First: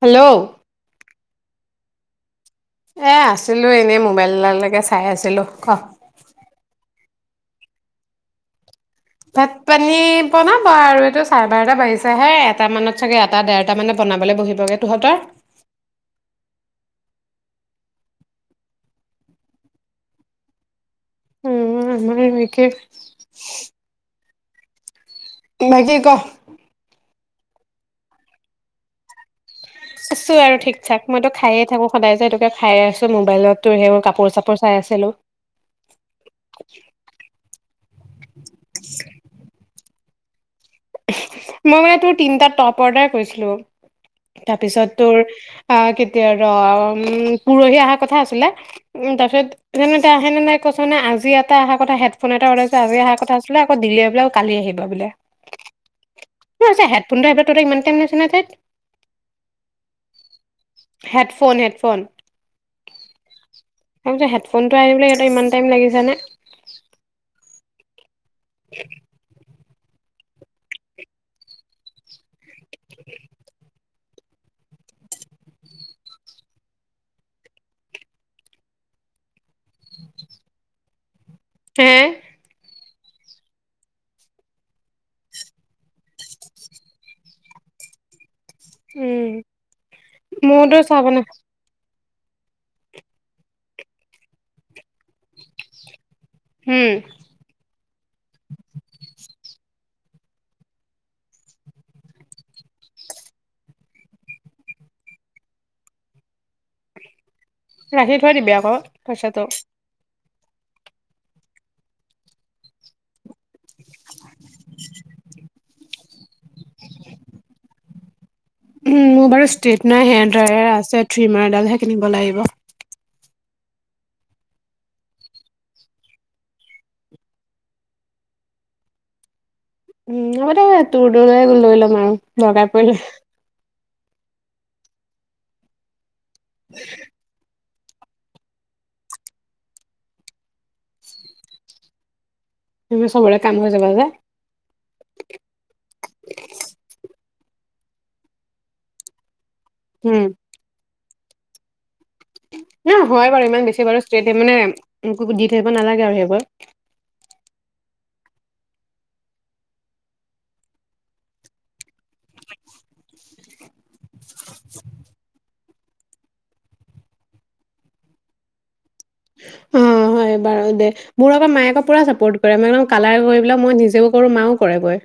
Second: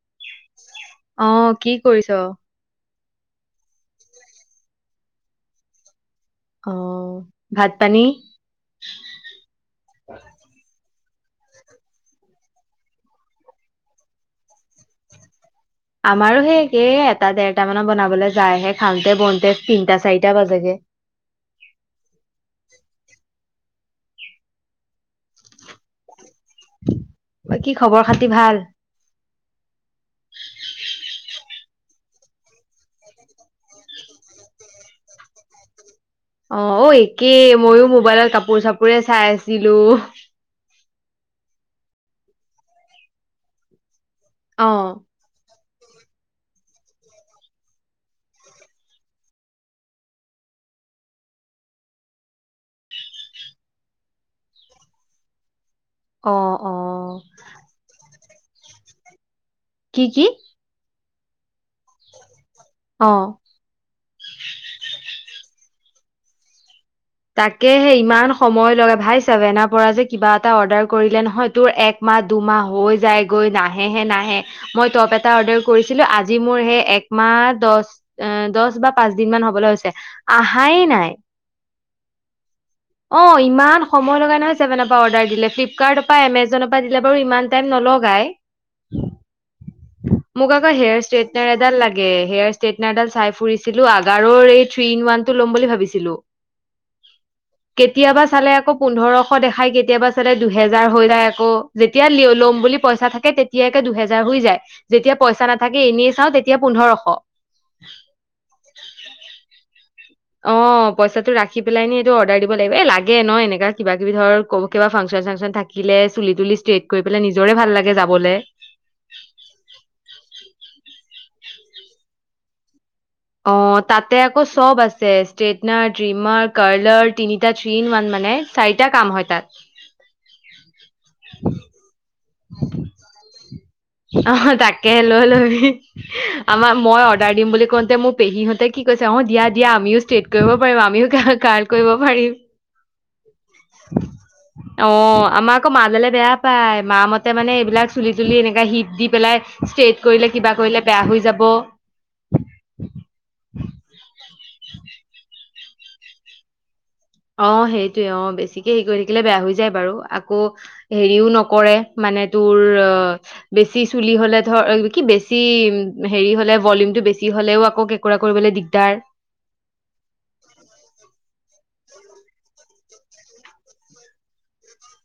Hello অ কি কৰিছ? এ আছিলো এনেই মোবাইললৈকে চাই আছিলো ক, আহ ভাত পানী! ভাত পানী বনাব আৰু টো চাৰে বাৰটা ব বাঢিছে হে এটা মানত চাগে এটা দেৰটা মানে বনাবলৈ বহিবগে তহঁতৰ! আমাৰো সেইেই একেই, এটা দেৰটা মানত বনাবলৈ যায়হে খাওঁতে বওঁতে তিনটা চাৰিটা বাজাগে। উম আমইেনেকে [unintelligible] বাকি ক! [inaudible] কি খবৰ খাতি ভাল! আছো আৰু ঠিক ঠাক মই তো খাইে থাকো সদায় যে সেইটোকে খাইে আছো মোবাইলতো সেইবোৰ কাপোৰ চাপোৰ চাই আছিলো। অ অ একেই মইো মোবাইল বৰ কাপোৰ কাপোৰ চাপোৰে চাই আছিলো। মই মানে তোৰ তিনিটাত টপ অৰ্ডাৰ কৰিছিলো। অ তাৰপিছত তোৰ আহ কেতিয়া ৰ উ পৰহি অহা কথা আছিলে উ তাৰপিছত তেনে আহেনে ন কৈছ নে আজি এটা অহা কথা হেডফোন এটা অৰ্ডাৰ আজি অহা কথা আছিলে আকৌ দিলে বোলে কালি আহিবা বোলে। অ ম অ আছে হেডফোনটো এবাৰ তই ইমান টাইম নাচাতে [unintelligible] কি কি হেডফোন হেডফোন, অ তি হেডফোনটো আহিবলৈ ইমান টাইম লগিছে নে তাকেহে ইমান সময় লগে ভাই চাবে না পৰা যে কিবা এটা অৰ্ডাৰ কৰিলে নহয় তোৰ এক মাহ দুই মাহ হৈ যাই গৈ না। আহে হে নাহে মই টপ এটা অৰ্ডাৰ কৰিছিলো আজি মোৰ সেই একমাহ দহ দহ বা পাঁচ দিন মান হবলৈ হৈছে আহাই নাই হে অ ইমান সময় লগাই নহয় চেভেনৰ পৰা অৰ্ডাৰ দিলে ফ্লিপকাৰ্টৰ পৰা এমেজনৰ পৰা দিলে বাৰু ইমান টাইম নলগাই। উম মোক আকৌ মোৰতো চাহ হেয়াৰ বনা ষ্ট্ৰেটনাৰ এডাল লাগে। হেয়াৰ ষ্ট্ৰেইটনাৰডাল চাই ফুৰিছিলো আগাৰৰ এই থ্ৰী ৱান টো ল'ম বুলি ভাবিছিলো। হম। কেতিয়াবা চালে আকৌ পোন্ধৰশ দেখাই, কেতিয়াবা চালে দুহেজাৰ হৈ যায় আকৌ, যেতিয়া ল'ম বুলি পইচা থাকে তেতিয়াে দুহেজাৰ হৈ যায়, যেতিয়া পইচা নাথাকে এনেই চাওঁ তেতিয়া পোন্ধৰশ। ৰাখি থৈ দিবি আকৌ পইচাটো। অ পইচাটো ৰাখি পেলাই নি এইটো অৰ্ডাৰ দিব লাগিব এ লাগে। এ নহ এনেকা কিবা কিবি ধৰ কিবা ফা চন চাংচন থাকে। চুলি তুলি ষ্ট্ৰেইট কৰি পেলাই নিজৰে ভাল লাগে যাবলৈ। মোৰ বাৰু ষ্টেটনাৰ হেয়াৰ্ৰায়াৰ আছে থি মাৰডালহে কিনি [unintelligible] ব লাগিব অ তাতে আকৌ চব আছে ষ্ট্ৰেটনাৰ, ট্ৰিমাৰ, কাৰ্লাৰ, তিনিটা থ্ৰন ওৱান মানে চাৰিটা কাম হয় তাত। উম আদটু দূৰে গ লুল মাৰু [unintelligible] বগাইাপৰি [unintelligible] অ তাকে লৈ লবি। আমাৰ মই অৰ্ডাৰ দিম বুলি। মোৰ পেহীহঁতে কি কৈছে, অ দিয়া দিয়া আমিও ষ্ট্ৰেট কৰিব পাৰিম আমিও [unintelligible] কৰিব পাৰিম তুমি চবৰে কাম হৈ যাবা যে অ আমাক আকৌ মাললে বেয়া পায় মা মতে [unintelligible] মে এইবাক চুলি এনে [unintelligible] শিপ দি পেলাই। ষ্টেট উম কৰিলে কিবা কৰিলে। বেয়া হৈ যাব। হয় বাৰু ইমান বেছি বাৰু ষ্ট মানে ম দি থাকিব নালাগে আৰু [unintelligible] সেইবোৰ অ সেইটোৱে অ বেছিকে হেৰি কৰি থাকিলে বেয়া হৈ যায় বাৰু, আকৌ হেৰিও নকৰে মানে তোৰ অ বেছি চুলি হলে ধৰ কি বেছি হেৰি হলে ভ বেছি হলেও আকৌ কেঁকোৰা কৰিবলৈ দিগদাৰ [unintelligible] অ হয় বাৰু দে মোৰ আকৌ মায়েকৌ পুৰা। কালাৰেলাই মই নিজেও কৰোঁ মাও কৰেৈ [unintelligible]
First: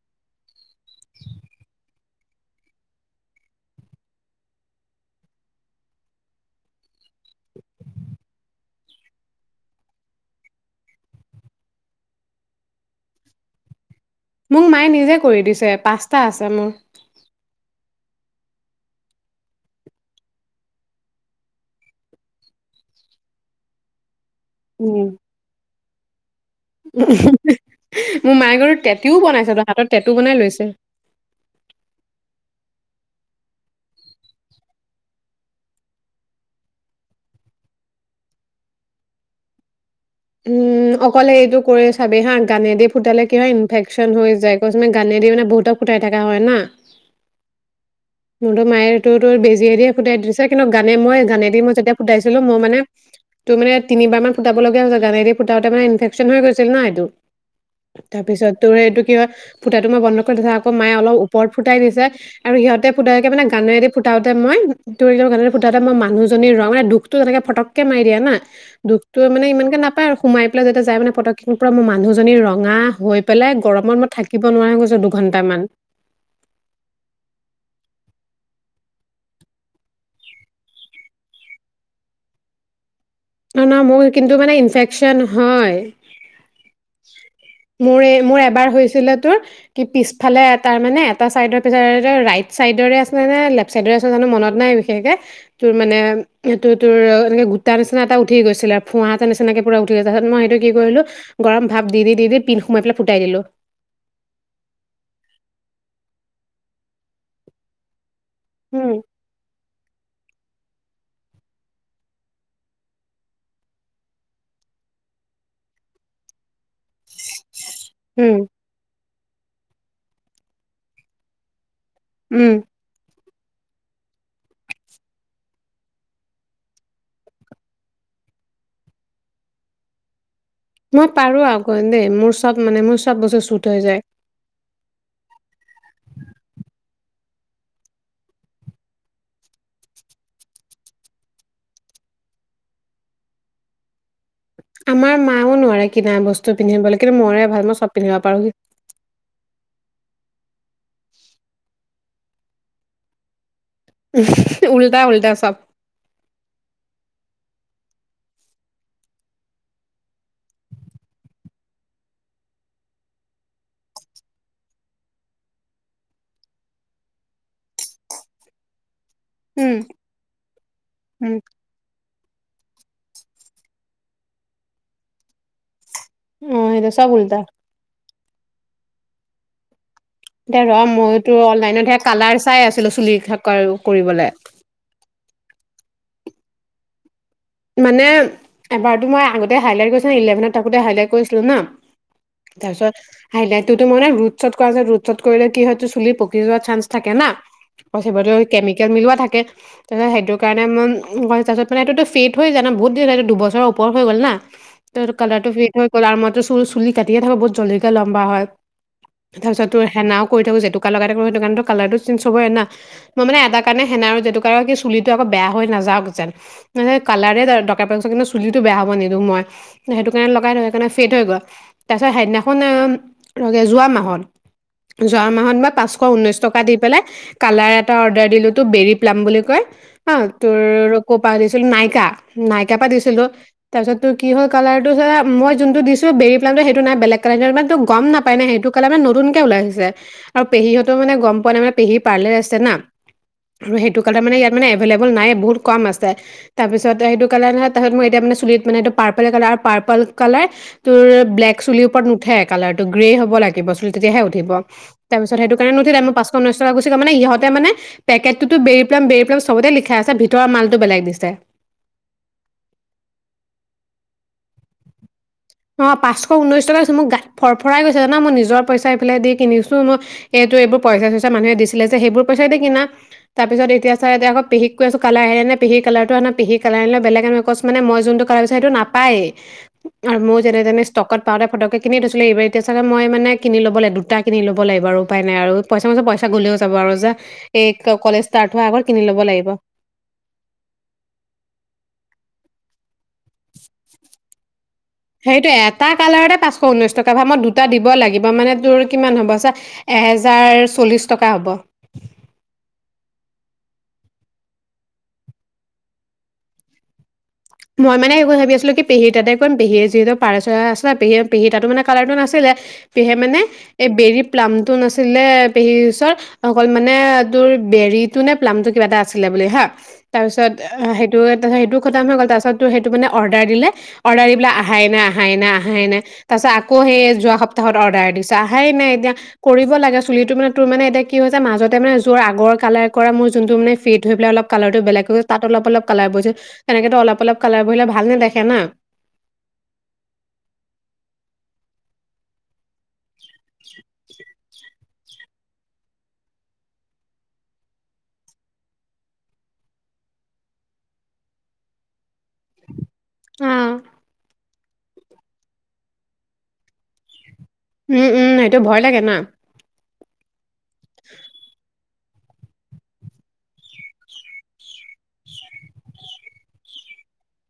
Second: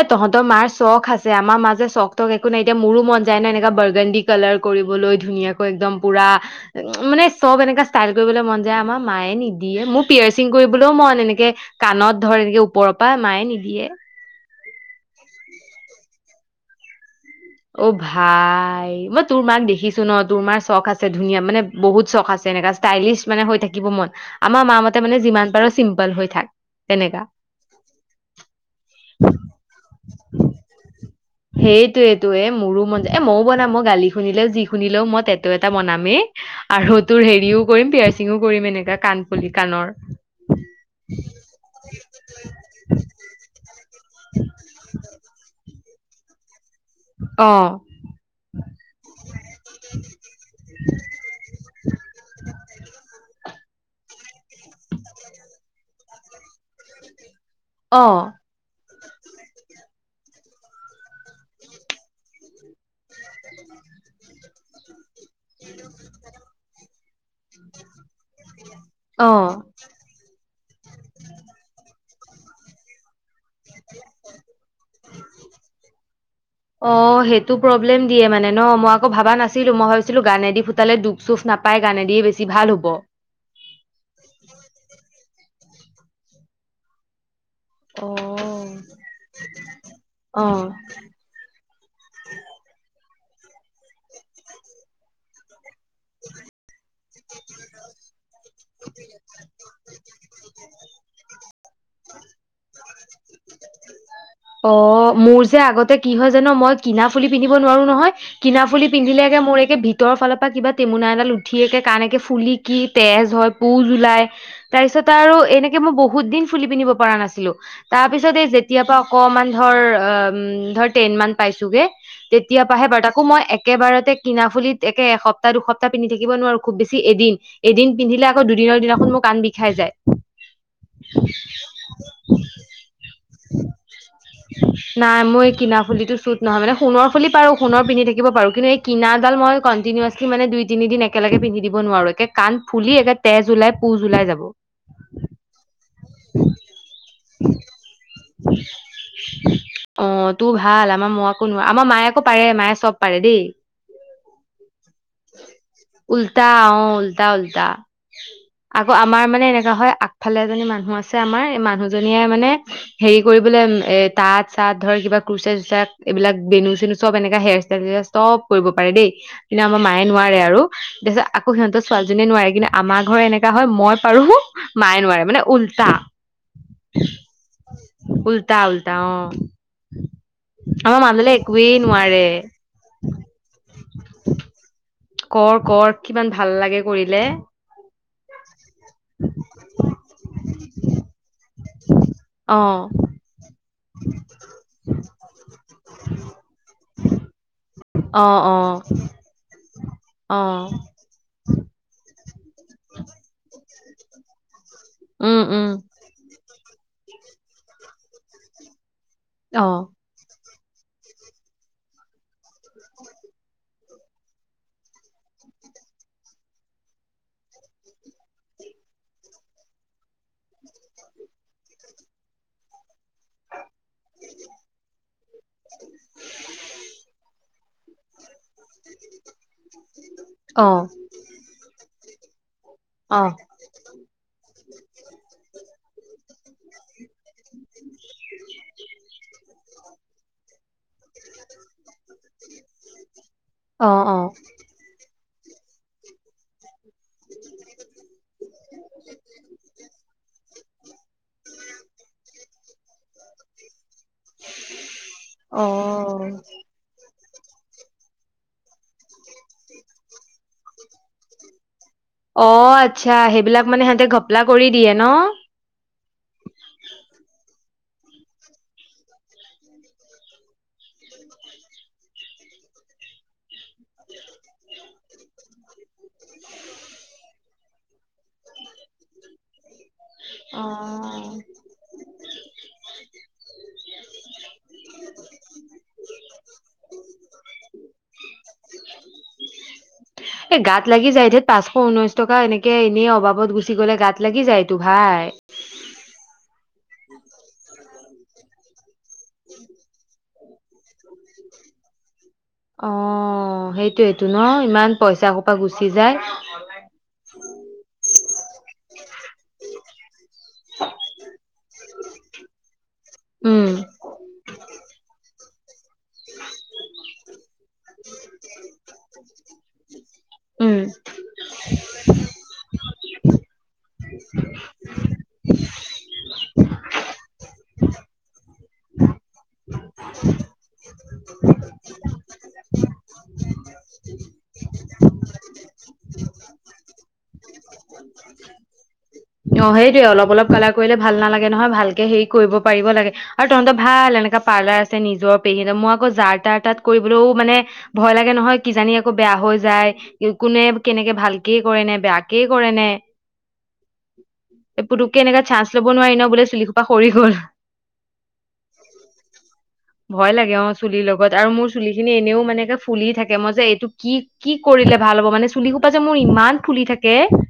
এ তহঁতৰ মাৰ চখ আছে। আমাৰ মা যে চখ তখ একো নাই, এতিয়া মোৰো মন যায় ন এনো বাৰগাণ্ডি কালাৰ কৰিবলৈ, ধুনীয়াকৈ একদম পুৰা মানে চব এনেকা ষ্টাইল কৰিবলৈ মন যায়, আমাৰ মায়ে নিদিয়ে মোৰ পিয়াৰচিং কৰিবলৈও মন এনেকে কাণত ধৰ এনেকে ওপৰৰ পৰা মায়ে নিদিয়ে। মোক মায়ে নিজে কৰি দিছে, পাঁচটা আছে মোৰ। অ ভাই মই তোৰ মাক দেখিছো ন, তোৰ মাৰ চখ আছে ধুনীয়া মানে বহুত চখ আছে এনেকাা ষ্টাইলিছ মানে হৈ থাকিব মন। আমাৰ মতে উম মানে যিমান পাৰোঁ চিম্পল। ল হৈ থাক তেনেকা মোৰ মায়ে বাৰু টেঁটু বনাইছে, তই হাতত তেটেঁটুও বনাই লৈছে। সেইটোয়েতো এ মোৰো মন যায় এ মইও বনাম মই গালি শুনিলেও যি শুনিলেও টেঁটু এটা বনামেই, আৰু তোৰ হেৰিও কৰিম পিয়াৰচিংও কৰিম এনেকা কাণ পুলি কাণৰ। উম অকলে এইটো কৰি চাবি হা, গানেদি ফুটালে কি হয় ইনফেকচন হৈ যায় কৈছো নহয় গানেদি মানে বহুতক। থকা হয় না অ মোৰতো মায়ে তটো তোৰ বেজিয়ে দিয়ে ফুটাই দিছে কিন্তু, গানে মই গানেদি মই যেতিয়া ফুটাইছিলো মই মানে। তোৰ মানে তিনিবাৰ মান। সুাবল লগীয়া য [unintelligible] ফুটাও তে মানে ইনফেকশন হৈ গৈছিল ন এইটো অ তাৰপিছত তোৰ এইটো ফুটাটো মই বন্ধ কৰি থ আকৌ মায়ে অলপ ওপৰত ফুটাই দিছে, আৰু সিহঁতে ফুটাইে মানে গানেৰেদি ফুটাওতে মই ত গানেদি ফুটাওতে মই মানুহজনীৰ ৰ মানে দুখটো তেনেকে ফটকে মি দিয়া না দুখতো অ মানে ইমানকৈ নাপ সেই ফালে পাই যাই মানে ফটকে মানুহজনী ৰঙা হৈ পেলাই গৰমত মই থাকিব নোৱাৰ হৈ গৈছোঁ দুঘণ্টামান। অ সেইটো প্ৰব্লেম দিয়ে মানে ন মই আক ভবা নাছিলো মই ভাবিছিলো গানেদি ফুটালে দুখ চুখ নাপাই গানেদিয়ে বেছি ভাল হব। অঁ ন মোৰ কিন্তু মানে ইনফেকশচন হয় মোৰ মোৰ এবাৰ হৈছিলে তোৰ কি পিছফালে অ অ তাৰ মানে এটা চাইডত ৰাইট চাইডৰে আছে নে লেফ্ট চাইডৰে আছে জানো মনত নাই বিশেষকে তোৰ মানে সেইটোত তোৰ এনেকে গোটাৰ এটা উঠি গৈছিলে এ পোহা এটা নিচিনা উঠি গৈছে তা পাছত মই সেইটো কি কৰিলো গৰম ভাৱ দি দি দি পিন্ সোমা পেলাই ফুটাই দিলো অঁ মোৰ যে আগতে কি হয় জানো মই কিনা ফুলি পিন্ধিব নোৱাৰো নহয় কিনা ফুলি উম পিন্ধিলেগে মোৰ একে ভিতৰ ফালৰ পৰা কিবা টেমুনা এডাল উঠিয়েকে পকে ফুলি কি তেজ হয় পুজ ওলাই তাৰ পিছত আৰু এনেকে মই বহুত দিন ফুলি পিন্ধিব পৰা নাছিলো তাৰ পিছত উম এই যেতিয়া পাওঁ অকনমান ধৰ ধৰ টেন মান পাইছোৱে গে তেতিয়া উম পৰা আহে বটা অঁ মই একেবাৰতে কিনা ফুলিত একে এসপ্তাহ দুসপ্তাহ পিন্ধি থাকিব নোৱাৰো খুব বেছি এদিন এদিন পিন্ধিলে আকৌ দুদিনৰ দিনাখন মোক আন বিষাই যায়। মই পাৰো আকৌ দেই মোৰ চব মানে মোৰ চব বস্তু চুট হৈ যায় নাই মই এই কিনা ফুলিতটো চুত নহয় ন সোণৰ ফুলি পাৰো সোণৰ পিন্ধি থাকিব পাৰো কিন্তু এই কিনাডাল মই কণ্টিনিউাচলি মানে দুই তিনিদিন একেলগে পিন্ধি দিব নোৱাৰো একে কাণ ফুলি একে তেজ ওলাই পুজ ওলাই যাব। আমাৰ মা ওঁ নোৱাৰে কিনা বস্তু পিন্ধিব লে, কিন্তু মই হে ভাল মই চব পিন্ধিব পাৰোহি অহ, তোৰ ভাল আমাৰ মই আকৌ নোৱাৰ আমাৰ মাই আকৌ পাৰে মায়ে চব পাৰে দেই। উহ-হম উল্টা -উল্টা চব। উল্টা অ উল্টা -উল্টা আকৌ আমাৰ মানে এনেকা হয় আগফালে এজনী মানুহ আছে ছে আমাৰ মানুহজনীয়ে মানে হেৰি কৰিবলৈ এ তাঁত চাত ধৰ কিবা কুৰচা চুৰচা এইবিলাক বেনু চেনু চব এনেকা হেয়াৰ ষ্টাইল চব কৰিব পাৰে দেই। কিন্তু উম আমাৰ মায়ে নোৱাৰে আৰু তাৰপিছত উম আকৌ সিহঁতৰ ছোৱালী যোনে নোৱাৰে কিন্তু আমাৰ ঘৰ এনেকা হয় মই পাৰো মায়ে নোৱাৰে মানে উল ল্টা। অহ, সেইটো চব উল্টা। উল্টা- উল্টা অহ। দেহৰহ ময়ো তোৰ অনলাইনত হে নোৱাৰে কালাৰ চাই আছিলো চুলি থ কৰিবলে। কৰ -কৰ কিমান ভাল লাগে কৰিলে। মানে এবাৰতো মই আগতে হাইলাইট কৰিছিলো ইলেভেনত থাকোতে হাইলাইট কৰিছিলো ন অ তাৰপিছত হাইলাইট টোতো মই মানে ৰুটচত ৰুটচত কৰিলে কি হয় চুলি পকি যোৱা চান্স থাকে না অ সেইবোৰত টো অ কেমিকেল মিলোৱা থাকে তাৰপিছত সেইটো অ কাৰণে ম তাৰছত মানে সেইটোতো ফেড বহুত দেৰি থাকে দুবছৰ ওপৰ হৈ গল না। তোৰ উম কালাৰ টো উম ফেড হৈ গল আৰু মইটো চুল চুলি কাটিয়ে থাকো বহুত জলদিকে লম্বা হয়। অ তাৰপিছত তোৰ হেনাও কৰি থাকো যেত জেতুকা লগাই থাকো সেইটো কাৰনেটো কালাৰটো চেঞ্জ হবই না মই মানে এটা কাৰণে সেনা আৰু জেতুকা লগাও কি চুলিটো আকৌ বেয়া হৈ নাযাওক যেন মানে কালাৰে যাউক দৰকাৰ পৰিছে চুলিটো বেয়া হব নিদো মই সেইটো কাৰণে লগাই থাকো সেইট ফেড হৈ গল মই তাৰপিছত সেই দিনাখন ৰহ যোৱা মাহত - যোৱা মাহত মই পাঁচশ ঊনৈশ টকা দি পেলাই কালাৰ এটা অৰ্ডাৰ দিলো তো বেৰি প্লাম বুলি কয় হা অ তোৰ কৰপা আনিছিল নাই ইকা নাই কেপা অ দিছিলো তাৰ পিছত তোৰ কি হল কালাৰটো যে মই যোনটো দিছো বেৰি প্লামটো সেইটো নাই বেলেগ কালাৰ মানে টোৰ ইমান গম নাপায় না সেইটো কালাৰ নতুনকে ওলাইছে। আৰু পেহীহত টো মানে গম পোৱা নাই মানে পেহী পাৰ্লাৰ আছে না আৰু অ সেইটো অ কালাৰ মানে ইয়াত মানে এবেলেভেল নাই বহুত কম আছে। তাৰপিছতে সেইটো কালাৰ নহয় তাৰপিছত মই এতিয়া মানে চুলিত মানে এইটো পাৰ্পল কালাৰ আৰু পাৰ্পল কালাৰ তোৰ ব্লেক চুলিৰ ওপৰত নুঠে কালাৰটো গ্ৰে হব লাগিব চুল তেতিয়াহে উঠিব তাৰ পিছত সেইটো অ কাৰণে নুঠিলে মোৰ পাঁচশ ঊনৈশ টকা গুছি গল মানে ইহত তেমানে পেকটটোতো বেৰি প্লাম -বেৰি প্লাম চবতে লিখা আছে ভিতৰৰ মালটো বেলেগ দিছে। অহ, আচ্ছা সেইবিলাক মানে সিহঁতে ঘপলা কৰি দিয়ে ন? অহ, পাঁচশ ঊনৈশ টকা লৈছে মোৰ গাত ফৰফৰাই গৈছে জানা মই নিজৰ পইচা এইফাল দি কিনিছো মই এইটো এইবোৰ পইচা চইচা মানুহে দিছিলে যে সেইবোৰ পইচাই দি কিনা তাৰপিছত এতিয়া ছা যে আকৌ পেহীক কৈ আছো কালাৰ আহেনে পেহীৰ কালাৰটো আনা পেহীৰ কালাৰ আনে নে বেলেগ আনে কজ মানে মই যোনটো কালাৰটো সেইটো নাপায়েই যেনেতেনে ষ্টকত পাওতে ফটকে কিনি থৈছিলো এইবাৰ এতিয়া চাগে মই মানে কিনি লব দুটা কিনি লাগিব উপায় নাই আৰু পইচা মানে পইচা গ'লেও যাব আৰু যা এক কলেজ ষ্টাৰ্ট হোৱাৰ আগত কিনি লব লাগিব। এ গাত লাগি যায়ঠেত পাঁচশ ঊনৈশ টকা এনেকে এনেই অবাবত গুচি গলে গাত লাগি যায়। সেইটো এটা কালাৰতে পাচ শ ঊনৈছ টকা। বা মই দুটা দিব লাগিব, মানে তোৰ কিমান হ'ব ছা, এহেজাৰ চল্লিছ টকা হ'ব। অ সেইটোয়েটো ন, ইমান পইচা সোপা গুচি যায়। মই [unintelligible] পাৰে চ' আছিলে, পেহী পেহী তাতো মানে কালাৰটো নাছিলে, পেহীয়ে মানে উম এই বেৰী প্লামটো নাছিলে পেহীৰ ওচৰত অকল মানে তোৰ বেৰীটো নে প্লামটো কিবা এটা আছিলে বুলি হা। তাৰ পিছত উম অ' সেইটো তাৰপিছত সেইটো খতম হৈ গ'ল তাৰপিছত তাত সেইটো মানে অৰ্ডাৰ দিলে, অৰ্ডাৰ দি পেলাই আহাই নাই, আহাই নাই, আহাই নাই, তাৰপাছত আকৌ সেই যোৱা সপ্তাহত অৰ্ডাৰ দিছ, আহাই নাই এতিয়া,, কৰিব লাগে চুলিটো মানে তোৰ মানে এতিয়া কি হৈছে মাজতে মানে যোৱাৰ আগৰ কালাৰ কৰা মোৰ যোনটো মানে ফেড হৈ পেলাই অলপ কালাৰটো বেলেগ তাত অলপ অলপ কালাৰ বৈছ তেনেকে অলপ অলপ কালাৰ বহিলে ভাল নেদেখে না। অ' সেইটয়ে অলপ অলপ কালাৰ কৰিলে ভাল নালাগে নহয়, ভাল হেৰি কৰিব। পাৰিব লাগে, আৰু তহঁতৰ ভাল এনেকা পাৰ্লাৰ আছে বা নিজৰ পেহী হেতৰ মই আকৌ যাৰ তাৰ তাত কৰিবলৈও মানে ভয় লাগে নহয়, কিজানি আকৌ বেয়া হৈ যায়, কোনে কেনেকে ভালকে কৰে নে বেয়াকে কেই কৰে নে? অ'। এই পুতুককে এনেকে চাঞ্চ ল'ব নোৱাৰি ন, বোলে চুলি সোপা সৰি গ'ল। উম, উম, সেইটো ভয় লাগে না। ভয় লাগে, অ'! চুলিৰ লগত আৰু মোৰ চুলিখিনি এনেও মানেকে ফুলি থাকে মই যে এইটো কি, কি কৰিলে ভাল হ'ব মানে চুলিসোপা যে মোৰ ইমান ফুলি থাকে কে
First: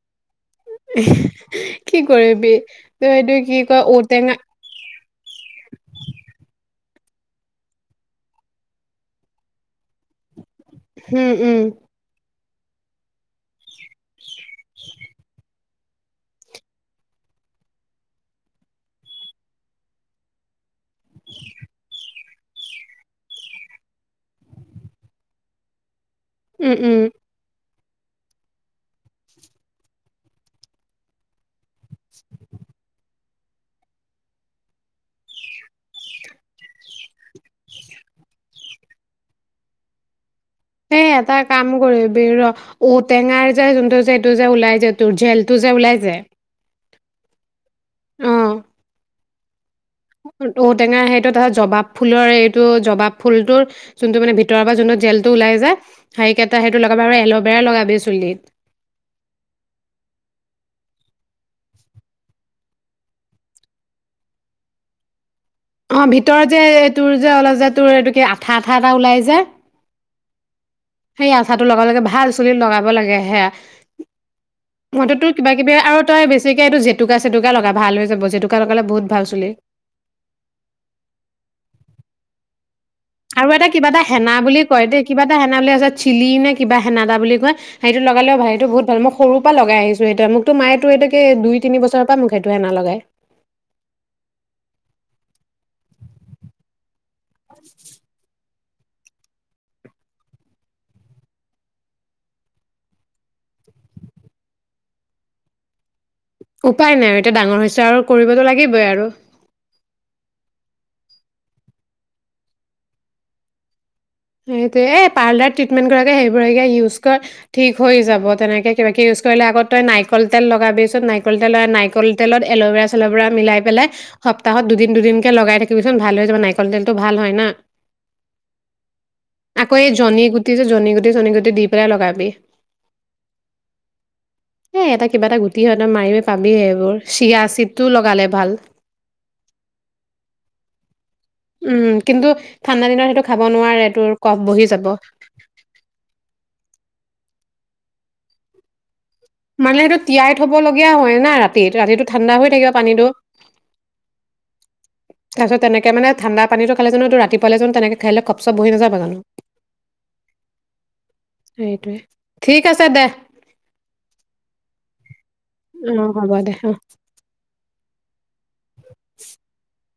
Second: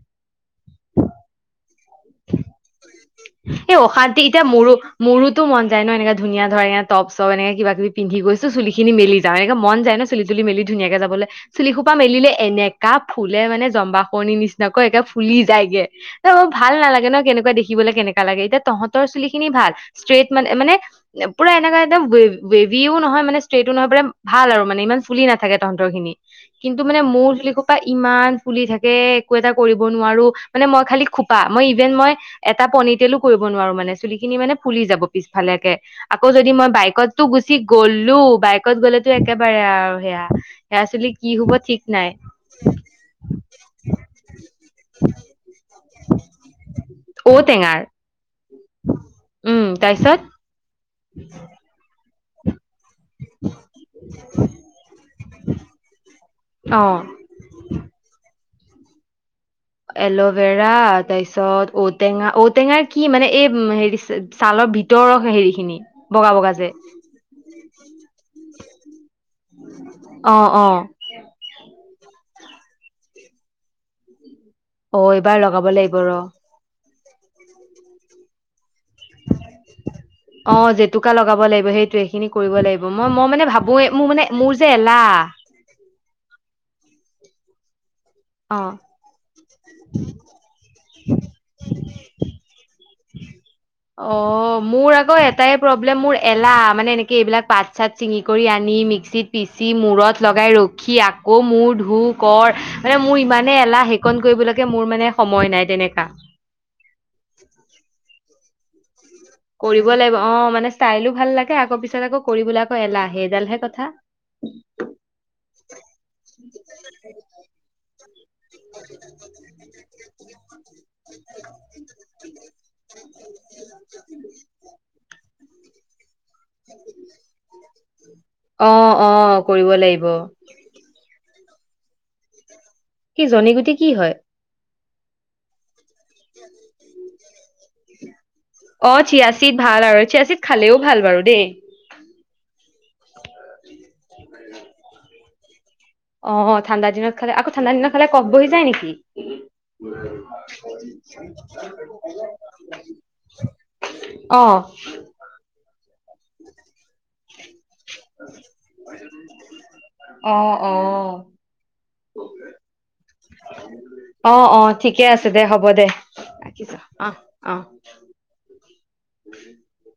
কি কৰিবি তই এইটো কি এই কয় অশান্তি ঔটেঙা এতিয়া মোৰ, মোৰোতো মন যায় ন, এনেকা ধুনীয়া ধৰ তপ চপ এনে কিবা কিবি পিন্ধি গৈছোঁ, চুলিখিনি মেলি যাও এনেকে মন যায় ন চুলি তুলি মে ধুনীয়াকে যাবলৈ, উম, উম, চিলুলিসোপা মেলিলে এনেকা ফুলে মানে জম্বাসুৰনি নিচিনা। নকয় একে ফুলি যায়গে। ত' ভাল নালাগে ন, কেনেকুৱা দেখিবলৈ শিকিবলৈ কেনেককা লাগে। এতিয়া তহতৰ চুলি খিনি ভাল ষ্ট্ৰেইট মানে, মানে পোৰা এনেকা একদম। ৱেভিও নহয়, মানে ষ্ট্ৰেইটো নহয় মানে, ভাল আৰু মানে ইমান ফুলি নাথাকে তহতৰ খিনি। উম, কিন্তু উম, মানে মোৰ চুলি সোপা ইমান ফুলি থাকে, একো এটা কৰিব নোৱাৰোঁ। মানে মই খালি খোপা, মই ই যেন মই এটা পনি টেইলো কৰিব নোৱাৰোঁ মানে, চুলি খিনি মানে ফুলি যাব পিছফালেকে, আকৌ যদি মই বাইক আগতো গুচি গ'লো। বাইকত কত গ'লেতো একেবাৰে আৰু সেয়া সেয়া সেই চুলি কি এটা হব কাম ঠিক নাই কৰিবি ৰ ঔটেঙাৰ যে যোনটো যে এইটো যে ওলাই যে তোৰ জেলটো যে ওলাই যে ঔ টেঙাৰ। অ', [inaudible] উম। তাৰপিছত টেঙা সেইটো ধৰ জবাব ফুলৰ এই টো জবাব ফুল টোৰ যোনটো, মানে ভিতৰৰ যোনত জেল টো ওলাই যে, সেই কেইটা সেইটো অ লগাবা আৰু এল'ভেৰা লগাবি চুলিত। এল'ভেৰা তাৰপিছত ঔটেঙা-ঔটেঙাৰ কি মানে এই হেৰি ছালৰ ভিতৰৰ হেৰি খিনি বগা ভিতৰত বগা যে তোৰ যে অলপ যে টোৰ এটো আঠা-আঠা এটা ওলাই যে অ-অ। সেই আঠাটো লগাব লাগে ভাল চুলিত লগাব লাগে সেয়া অ মই ত তোৰ এইবাৰ কিবা লগাব কিবি লাগিব আৰু ৰ তই বেছিকে এইটো জ তুকা ছেটুকা লগা ভাল হয় যাব, জেতোকা লগ অ', জেতুকা লগাব লাগিব, সেইটোয়ে। এইখিনি কৰিব লাগিব। মই মই মানে আৰু এটা ভাবোৱে কিবা এটা মোৰ মানে হেনা মোৰ বুলি যে কয় দে, কিবা এটা এলাহ হেনা বুলি আছে, চিলি নে কিবা হেনা। বা বুলি কয় সেইটো লগালে ভাল, এইটো অ বহুত ভাল মই সৰুৰ পৰা লগাই আহিছো সেইটো, মোকতো মায়ে টো এইটাকে দুই তিনি বছৰৰ পৰা মোক সেইটো হেনা লগাই। অ' মোৰ আকৌ এট এটাই প্ৰব্লেম মোৰ এলাহ, মানে এনে কে এইবিলাক পাত-চাত চিঙি কৰি আ নি মিক্সিত পিচি, মূৰত লগাই ৰখি, আকৌ মূৰ ধো কৰ আহ মানে মোৰ ইমানে এলাহ সেইকণ কৰিবলৈকে মোৰ মানে সময় নাই তেনেকা। উপায় নাই আৰু এতিয়া ডাঙৰ হৈছে আৰু কৰিবতো লাগিবই আৰু কৰিব লাগিব অ' মানে ষ্টাইলো ভাল লাগে, আকৌ পিছত আকৌ কৰিবলৈ আকৌ এলাহ, সেইডালহে কথা। সেইটোৱে পাৰ্লাৰ ট্ৰিটমেন্ট কৰাতকে সেইবোৰ কে ইউজ কৰ ঠিক হৈ যাব, তেনেকে কিবা কি ইউজ কৰিলে, আকৌ তই নাৰিকল তেল লগাবিচোন, নাৰিকল তেল নাৰিকল তেলত এল'ভেৰা চেল'ভেৰা মিলাই পেলাই। সপ্তাহত দুদিন দুদিন কে লগাই থাকিবচোন ভালে হৈ যাব নাৰিকল তেলটো ভাল হয় না অ'! অ'! কৰিব আকৌ এই, লাগিব যোনি গুটিতো, যোনি গুটি, চনি গুটি তে দিপেলাই লগাবি। কি যোনি গুটি কি হয়? এ এটা কিবা এটা গুটি হয়। [unintelligible] মাৰিলে পাবি এইবোৰ? চিয়া চিতটো লগালে ভাল অ চিয়াচিত ভাল আৰু চিয়াচিত খালেও ভাল বাৰু দেই। উম। কিন্তু ঠাণ্ডা দিনত সেইটো খাব নোৱাৰে তোৰ কফ বহি যাব। অ ঠাণ্ডাদিনত খালে আকৌ ঠাণ্ডা দিনত খালে কফ বহি যায় নেকি? মানে সেইটো তিয়াই থব লগীয়া হয় না ৰাতিত, ৰাতিটো ঠাণ্ডা হৈ থাকিব পানীটো। অ তাৰপিছত তেনেকে মানে ঠাণ্ডা পানীটো খালে জানোটো ৰাতিপুৱালে জানো তেনেকে খাইদিলে কপ চপ বহি নাযাব জানো, অ অ সেইটোৱে ঠিক আছে দে। অ অ ঠিকে আছে দে হ'ব দে, অ' হ'ব দে, ৰাখিছ অ অ। উ [inaudible] উম [inaudible]